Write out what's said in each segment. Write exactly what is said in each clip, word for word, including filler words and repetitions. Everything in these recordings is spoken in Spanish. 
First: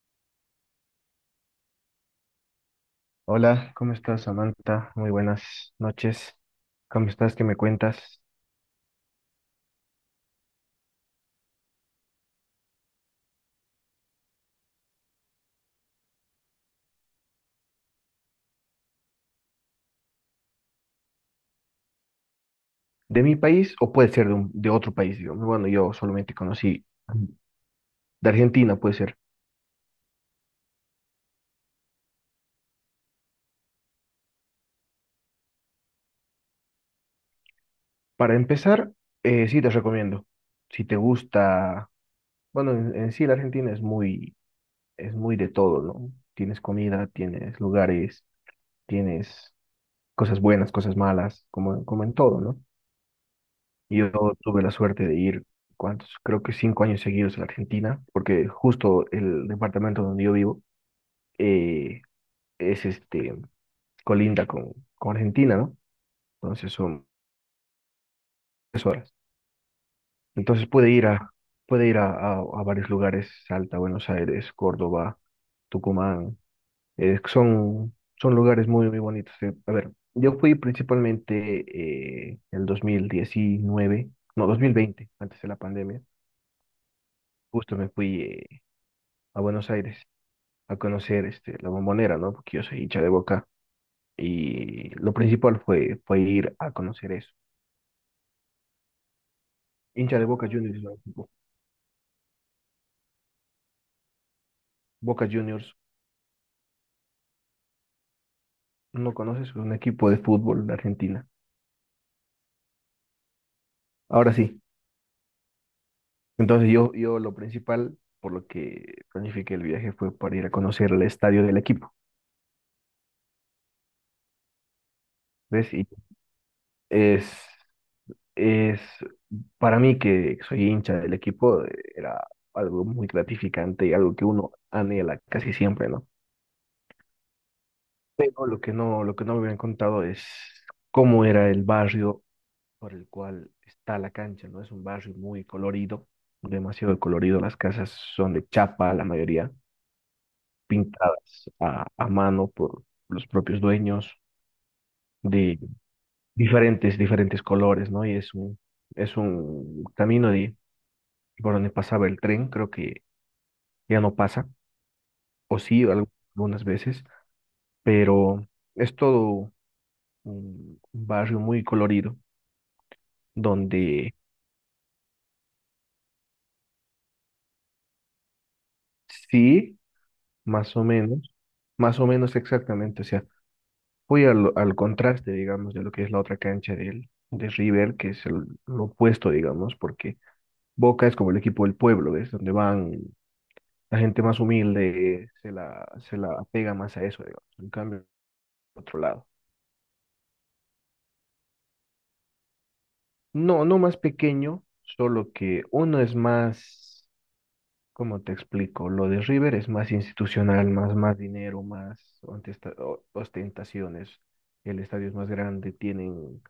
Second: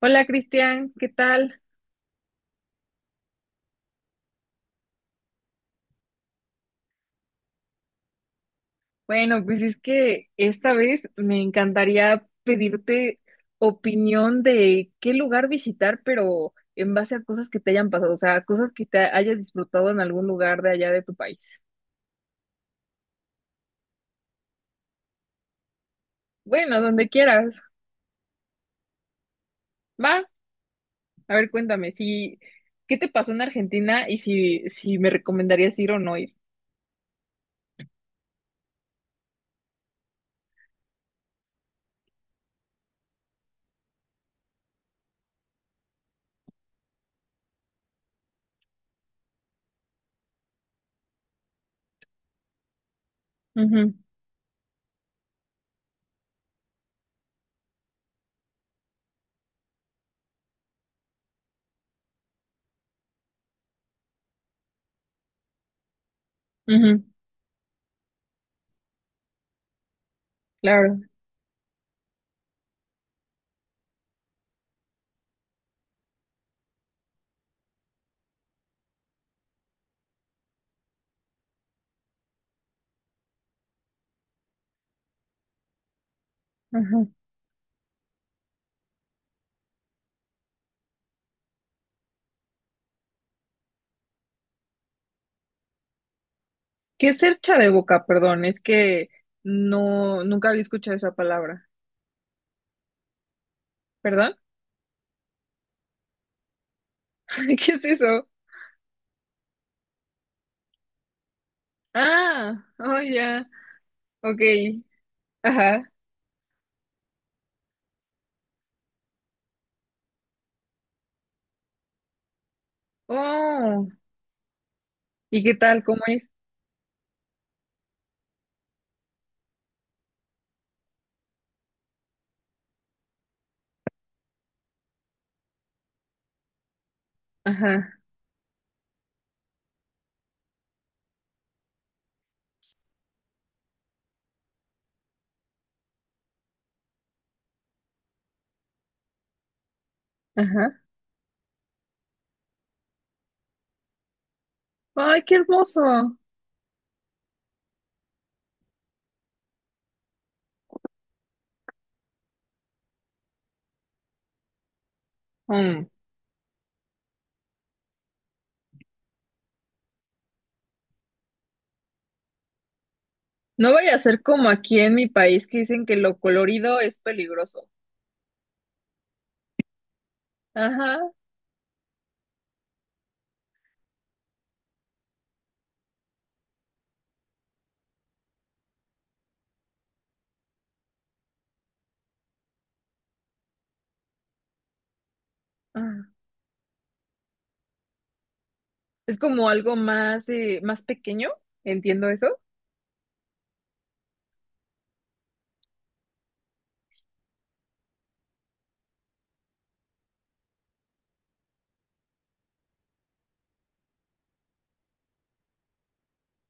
Hola Cristian, ¿qué tal? Hola, ¿cómo estás, Samantha? Muy buenas noches. ¿Cómo estás? ¿Qué me cuentas? Bueno, pues es que esta vez me encantaría pedirte opinión de qué lugar visitar, pero en base a cosas que te hayan pasado, o sea, cosas que te hayas disfrutado en algún lugar de allá de tu país. ¿De mi país o puede ser de, un- de otro país? Digo, bueno, yo solamente Bueno, conocí donde quieras. de Argentina, puede ser. Va, a ver, cuéntame, si, ¿qué te pasó en Argentina y si, si me recomendarías ir o no ir? Para empezar, eh, sí te recomiendo. Si te gusta, bueno, en, en sí la Argentina es muy, es muy de todo, ¿no? Tienes comida, tienes lugares, tienes cosas buenas, cosas malas, como, como en todo, ¿no? Ujú, Y Yo tuve la suerte de ir, ¿cuántos? Creo que cinco años seguidos a la Argentina, porque justo el departamento donde yo vivo, eh, es este, colinda con, con Argentina, ¿no? Entonces ujú, son tres horas. Entonces puede claro. ir a, puede ir a, a, a varios lugares: Salta, Buenos Aires, Córdoba, Tucumán. eh, son, son lugares muy, muy bonitos. eh. A ver, yo fui principalmente, eh, el dos mil diecinueve, no, dos mil veinte, antes de la pandemia. Ujú. Justo me fui, eh, a Buenos Aires a conocer, este, la Bombonera, ¿no? Porque yo soy hincha de Boca y lo principal fue, fue ir a ¿Qué conocer es eso. cercha de boca? Perdón, es que Hincha no, de Boca nunca había Juniors, escuchado ¿no? esa Bo- palabra. ¿Perdón? Boca Juniors, ¿Qué es eso? no conoces, es un equipo de fútbol de Argentina. Ah, oh ya, Ahora ok, sí, ajá, entonces yo, yo lo principal por lo que planifiqué el viaje fue para ir a conocer el estadio del equipo, oh, ¿y qué ¿ves? tal? Y ¿Cómo es? es, es para mí, que soy hincha del equipo, eh, era algo muy gratificante y algo que uno anhela casi siempre, ¿no? Ajá, No, Lo que no, lo que no me habían contado es cómo era el barrio por el cual está la cancha, ¿no? Es un barrio muy colorido, demasiado colorido. Las casas son de chapa, la mayoría, ajá, pintadas a, a mano por los propios dueños, ay, qué de hermoso. diferentes, diferentes colores, ¿no? Y es un, es un camino de, por donde pasaba el tren, creo que ya no pasa, o sí, Mm. al- algunas veces, pero es todo un un barrio muy colorido No vaya a donde... ser como aquí en mi país que dicen que lo colorido es peligroso. Sí, más o Ajá, menos, más o menos exactamente. O sea, voy al, al contraste, digamos, de lo que es la otra cancha del, de River, que es el, lo opuesto, digamos, porque Boca es como el equipo del pueblo, ¿ves? Donde van la gente más humilde, se la, ah. se la apega más a eso, digamos. En cambio, otro Es lado. como algo más, eh, más pequeño, entiendo eso, No, no más pequeño, solo que uno es más. Como te explico, lo de River es más institucional, más, más dinero, más ontesta- o- ostentaciones. El estadio es más grande, tienen,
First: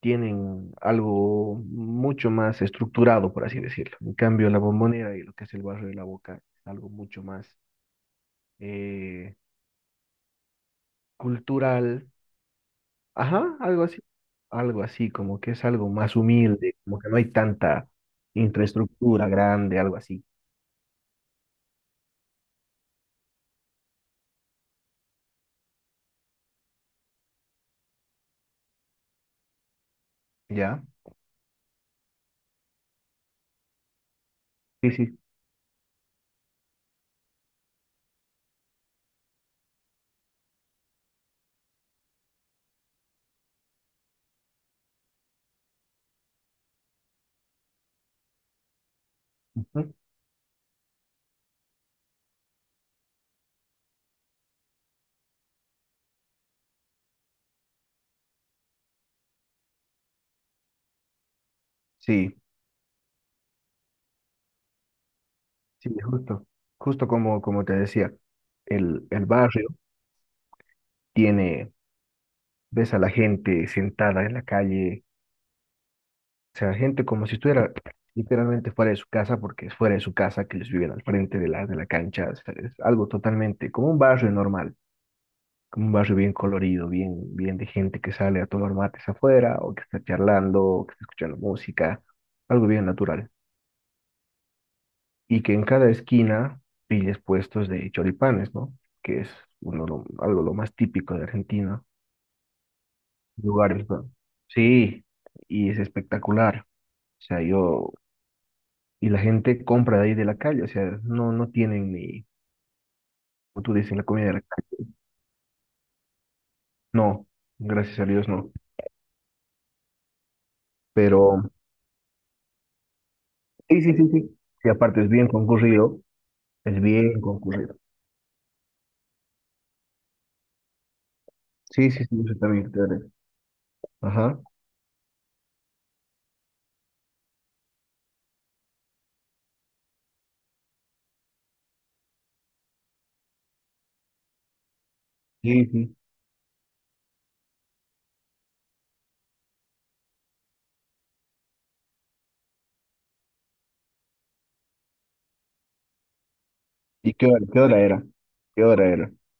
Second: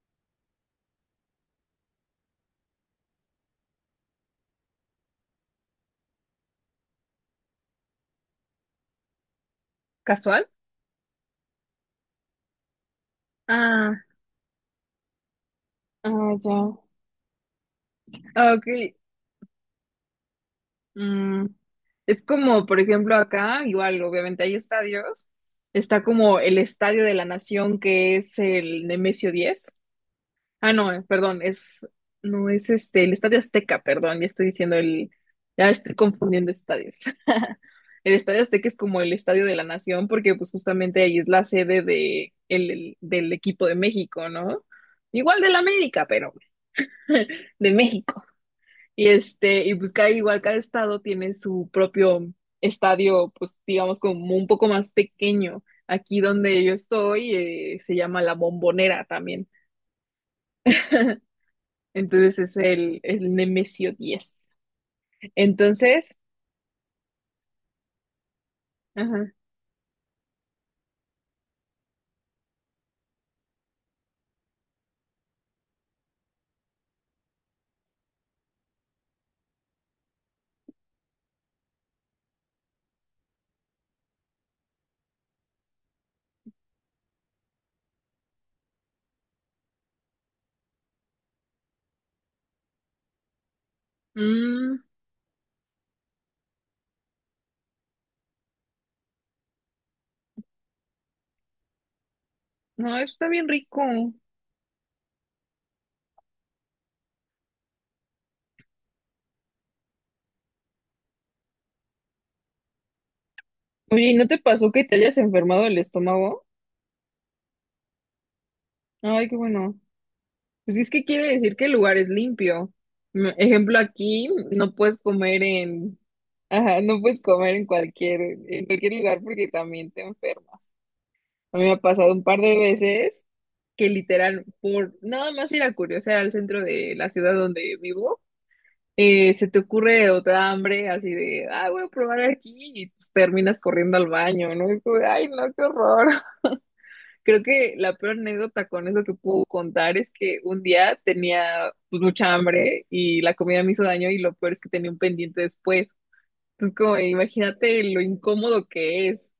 tienen algo mucho más estructurado, por así decirlo. En cambio, la Bombonera y lo que es el barrio de la Boca es algo mucho más, eh, casual. cultural. Ajá, algo así. Ah, Algo así, como que es algo más ah, ya. humilde, como que no hay tanta Ah, ok. infraestructura grande, algo así. Mm, es como, por ejemplo, acá, igual, obviamente hay estadios. Está como el Estadio de la Nación, que es el Nemesio diez. Ah, ¿Ya? no, eh, perdón, es, no, es este, el Estadio Azteca. Perdón, ya estoy diciendo Sí, el, sí. ya estoy confundiendo estadios. El Estadio Azteca es como el Estadio de la Nación, porque pues justamente ahí es la sede de, el, el- del equipo de México, ¿no? Igual del América, pero de México. Y este, y Ujú, pues cada, igual cada estado tiene su propio estadio, pues digamos como un poco más pequeño. Aquí donde yo estoy, eh, se llama La Bombonera también. sí. Entonces es el, el Nemesio diez. Sí, Entonces, justo, justo, como, como te decía, el, el ajá. barrio tiene, ves a la gente sentada en la calle, o sea, gente como si estuviera literalmente fuera de su casa, porque es fuera de su casa, que ellos viven al frente de la, de la cancha. O sea, es algo totalmente como un barrio normal, como un barrio bien colorido, bien, bien de gente que sale a tomar mates afuera, o que está charlando, o que está escuchando música, algo bien natural. Mm, Y que en cada esquina pilles puestos de choripanes, ¿no? Que es uno lo- algo lo más típico de Argentina. no, eso está bien rico. Lugares, ¿no? Sí, y es espectacular. O sea, yo, y la gente compra de ahí de la calle. O sea, no, no tienen ni, como tú dices, la Oye, ¿y no comida de te la pasó que calle. te hayas enfermado el estómago? No, gracias a Dios no. Ay, qué bueno. Pues es que quiere Pero, decir que el lugar es limpio. Mm, Ejemplo, sí, sí, sí, aquí sí. Y no puedes aparte es bien comer en... concurrido, Ajá, es no bien puedes comer en concurrido. cualquier, en cualquier lugar porque también te enfermas. A mí me ha Sí, sí, pasado un sí, eso par de también te daré. veces que Ajá. literal, por nada más ir a curiosear al centro de la ciudad donde vivo, eh, se te ocurre otra hambre así de, ah, voy a probar aquí y pues terminas corriendo al baño, ¿no? Y tú, ay, no, qué Sí, sí. horror. Creo que la peor anécdota con eso que puedo contar es que un día tenía, pues, mucha hambre y la comida me hizo daño y lo peor es que tenía un pendiente después. Entonces, como, ¿Y qué hora, qué hora imagínate lo era? ¿Qué incómodo hora que era? es.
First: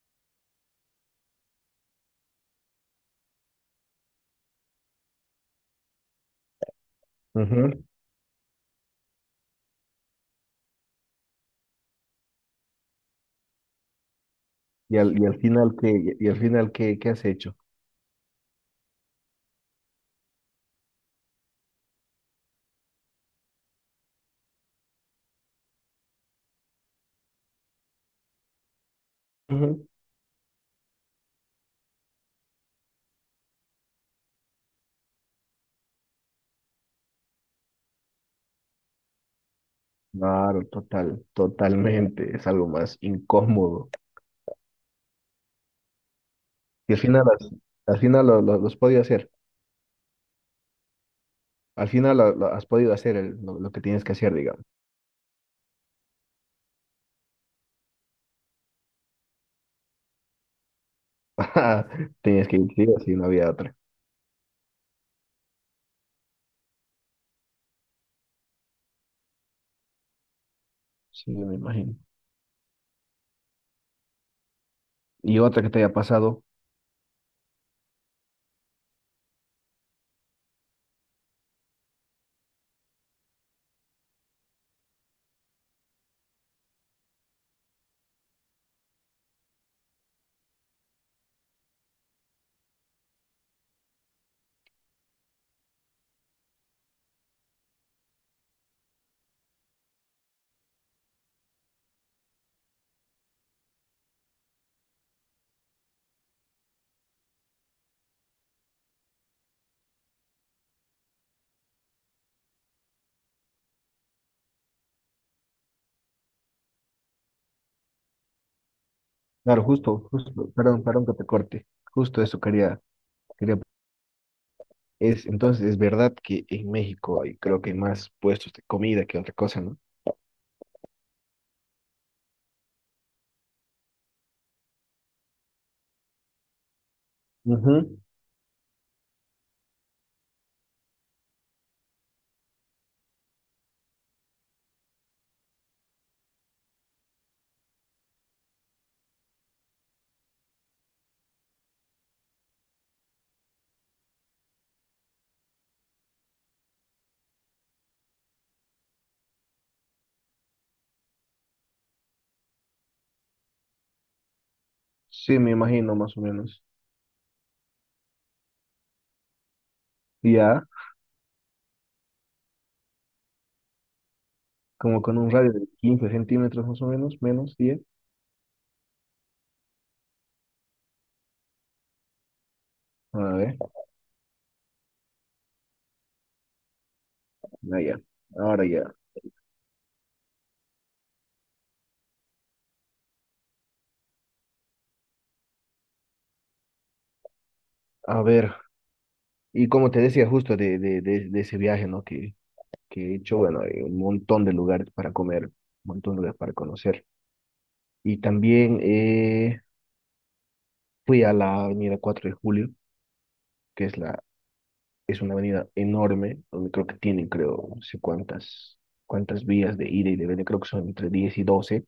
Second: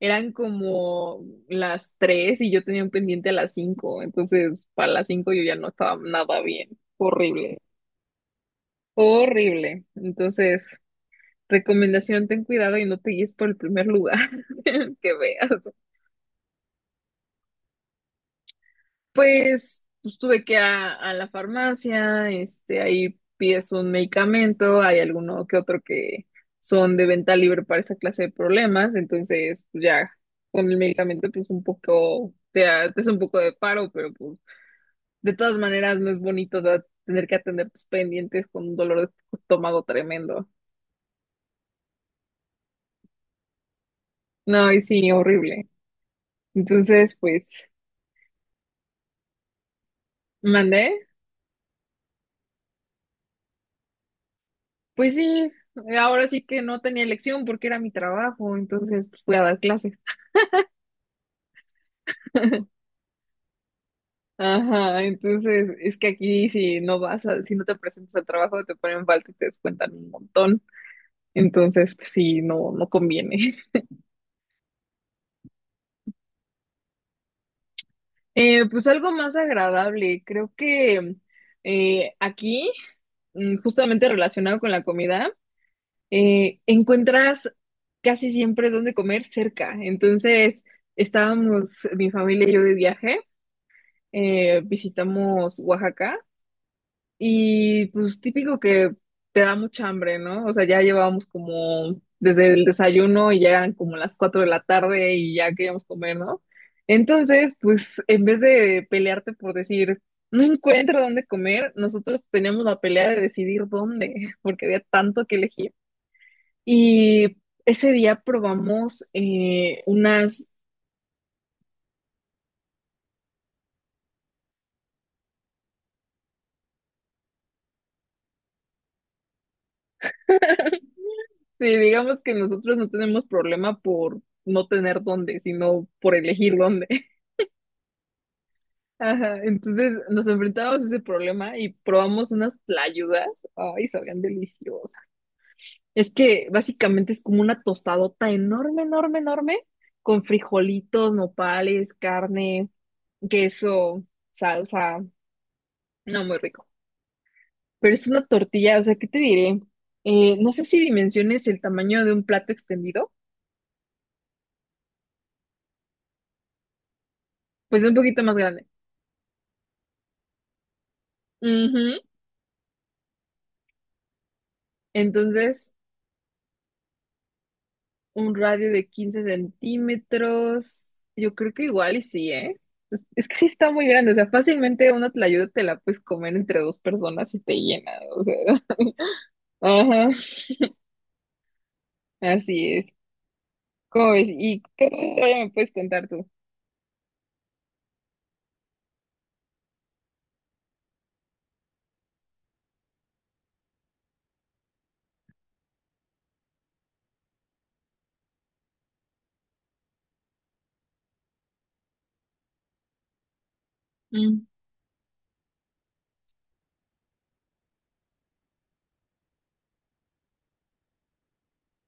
Eran como las tres y yo tenía un pendiente a las cinco. Entonces, para las cinco yo ya no estaba nada bien. Horrible, Ujú. horrible. Entonces, recomendación, ten cuidado y no te guíes por el primer lugar Y que al, y al veas. final, ¿qué, y al final qué, qué has hecho? Pues, pues tuve que a, a la farmacia, este, ahí pides un medicamento, hay alguno que otro que son de venta libre para esa clase de problemas, entonces pues Ujú. ya con el medicamento pues un poco, te, ha- te hace un poco de paro, pero pues de todas maneras no es bonito da- tener que atender tus pendientes con un dolor de estómago tremendo. Claro, total, totalmente. Es algo más incómodo. No, y sí, horrible. Y al Entonces, final, pues, has- al final lo, lo- lo has podido hacer. mandé. Al final lo, lo has podido hacer el- lo, lo que tienes que hacer, digamos. Pues sí, ahora sí que no tenía elección porque era mi trabajo, entonces pues, fui a dar clases. Tenías que ir, sí o sí, no había otra. Ajá, entonces es que aquí si no vas a, si no te presentas al trabajo te ponen falta y te descuentan un montón. Sí, me Entonces, imagino. pues sí, no, no conviene. Y otra que te haya pasado. Eh, pues algo más agradable, creo que, eh, aquí, mm, justamente relacionado con la comida, eh, encuentras casi siempre dónde comer cerca. Entonces, estábamos mi familia y yo de viaje, eh, visitamos Oaxaca. Y pues típico que te da mucha hambre, ¿no? O sea, ya llevábamos como desde el desayuno y ya eran como las cuatro de la tarde y ya queríamos comer, ¿no? Entonces, pues en vez de pelearte por decir, no encuentro dónde comer, nosotros teníamos la pelea de decidir dónde, porque había tanto que elegir. Y ese día probamos, Claro, eh, justo, unas... justo. Perdón, perdón que te corte. Justo eso quería, quería. Es, entonces, es verdad que en México hay, creo que hay más puestos de comida que otra cosa, ¿no? Sí, digamos que nosotros no tenemos problema por no tener dónde, sino por elegir dónde. Ujú. Ajá, entonces nos enfrentábamos a ese problema y probamos unas tlayudas. Ay, sabían deliciosas. Es que básicamente es como una tostadota enorme, enorme, enorme, con frijolitos, nopales, carne, queso, salsa. No, muy rico. Pero es una tortilla, o sea, ¿qué te diré? Eh, no sé si dimensiones el tamaño de un plato extendido, Sí, me imagino más o menos. pues un poquito más grande. Y Ya, Ujú. como con un radio de Entonces, quince centímetros más o menos, menos diez... un radio de quince centímetros. Yo creo que igual y sí, ¿eh? Es, A es que sí ver, está muy grande, o sea, fácilmente una tlayuda te la puedes comer entre dos personas y te ah, llena, ya. o sea. Ahora ya. Ajá, así es. ¿Cómo ves? ¿Y qué otra historia me puedes contar tú? A ver, y como te decía, justo de, de, de, de ese viaje, ¿no? Que, que he hecho, bueno, hay un montón de lugares para comer, un montón de lugares para conocer. Y también, eh, fui a la avenida cuatro de Julio, que es, la, Mm, es una avenida enorme, donde creo que tienen, creo, no sé cuántas, cuántas vías de ida y de venida, creo que son entre diez y doce.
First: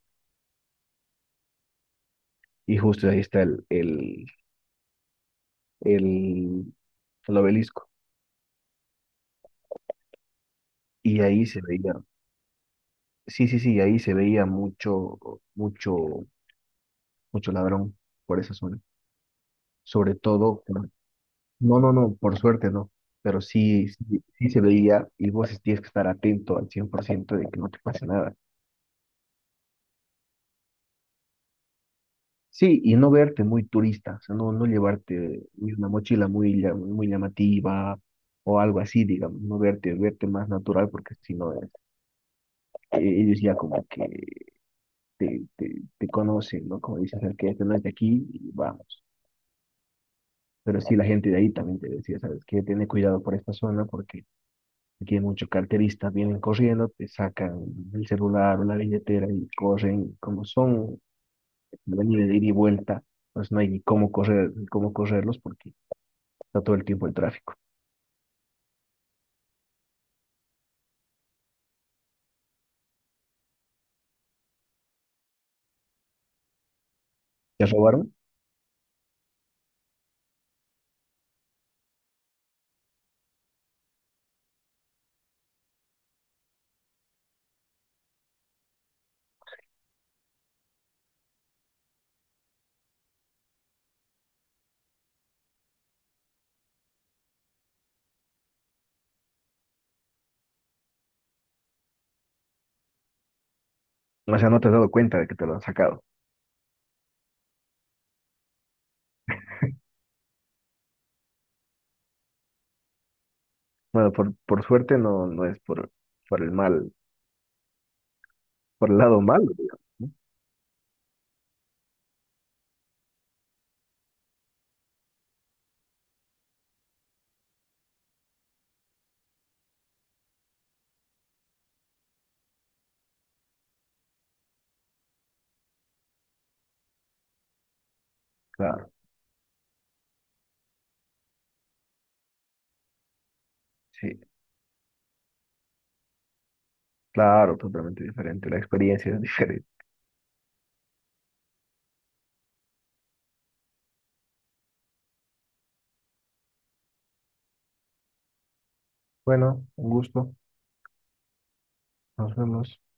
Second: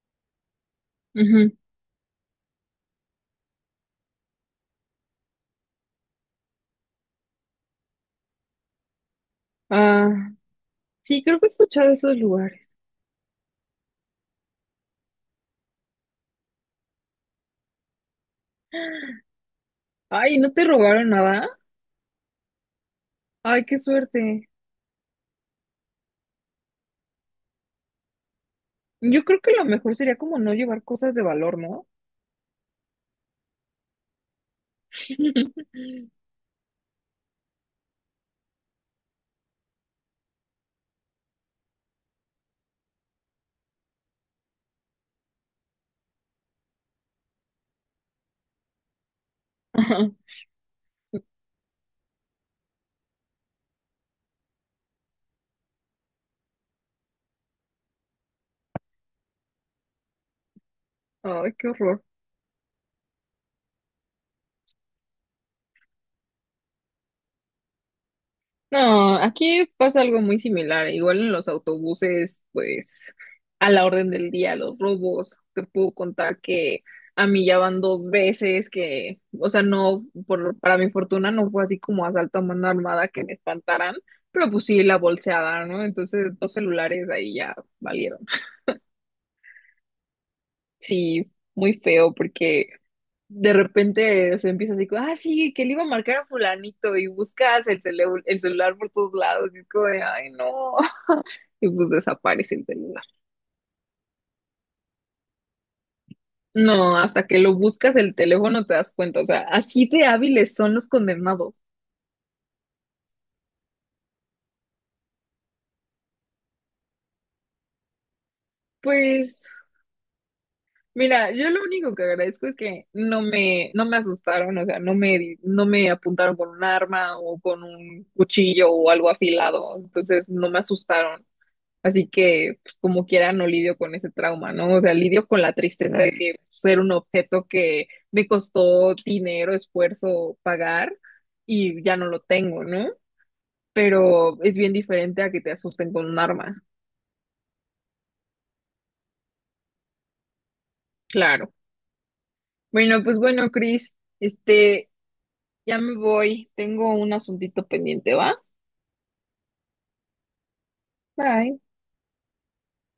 ujú. Y justo ahí está el, el, el, el obelisco. Ah, Y sí, creo ahí que he se escuchado veía, esos lugares. sí, sí, sí, ahí se veía mucho, mucho, mucho ladrón por esa zona. Sobre Ay, ¿no todo, te por- robaron nada? no, no, no, por suerte no, pero Ay, qué sí, sí, suerte. sí se veía. Y vos tienes que estar atento al cien por ciento de que no te pase nada. Yo creo que lo mejor sería como no llevar cosas de valor, ¿no? Sí, y no verte muy turista. O sea, no, no llevarte ni una mochila muy, llam- muy llamativa o algo así, digamos. No verte, verte más natural, porque si no, eh, ellos ya como que te, te, te conocen, ¿no? Como dicen: sabes que este no es de aquí y vamos. Ajá. Pero sí, la gente de ahí también te decía: sabes que tiene cuidado por esta zona, porque aquí hay muchos carteristas, vienen corriendo, te sacan el celular o la billetera y corren. Como son Ay, qué horror. venir de ida y vuelta, pues no hay ni cómo correr, ni cómo correrlos, porque está todo el tiempo el tráfico. No, aquí pasa algo muy similar. Igual en los autobuses, pues a la orden del día, los robos. Te puedo contar que a mí ya ¿Te van dos robaron? veces que, o sea, no, por, para mi fortuna no fue así como asalto a mano armada que me espantaran, pero pues sí la bolseada, ¿no? Entonces dos celulares ahí ya valieron. Sí, muy feo porque de repente se empieza así como, ah, sí, que le iba a marcar a fulanito y buscas el, celu- el celular por todos lados y es como de, ay, no. Y pues desaparece el celular. O sea, no te has dado cuenta de que te lo han sacado. No, hasta que lo buscas el teléfono te das cuenta, o sea, así de hábiles son los condenados. Bueno, por, por suerte no, no es por, por el mal, por el lado Pues malo, digamos, ¿no? mira, yo lo único que agradezco es que no me no me asustaron, o sea, no me no me apuntaron con un arma o con un cuchillo o algo afilado, entonces no me asustaron. Así que, pues, como quiera, no lidio con ese trauma, ¿no? O sea, lidio con la tristeza de que ser un objeto que me Claro, costó dinero, esfuerzo pagar y ya no lo tengo, ¿no? sí. Pero es bien diferente a que te asusten con un arma, Claro, totalmente diferente. La experiencia es diferente. claro. Bueno, pues bueno, Chris, este, ya me voy, tengo un asuntito pendiente, ¿va? Bueno, un gusto. Bye. Nos vemos.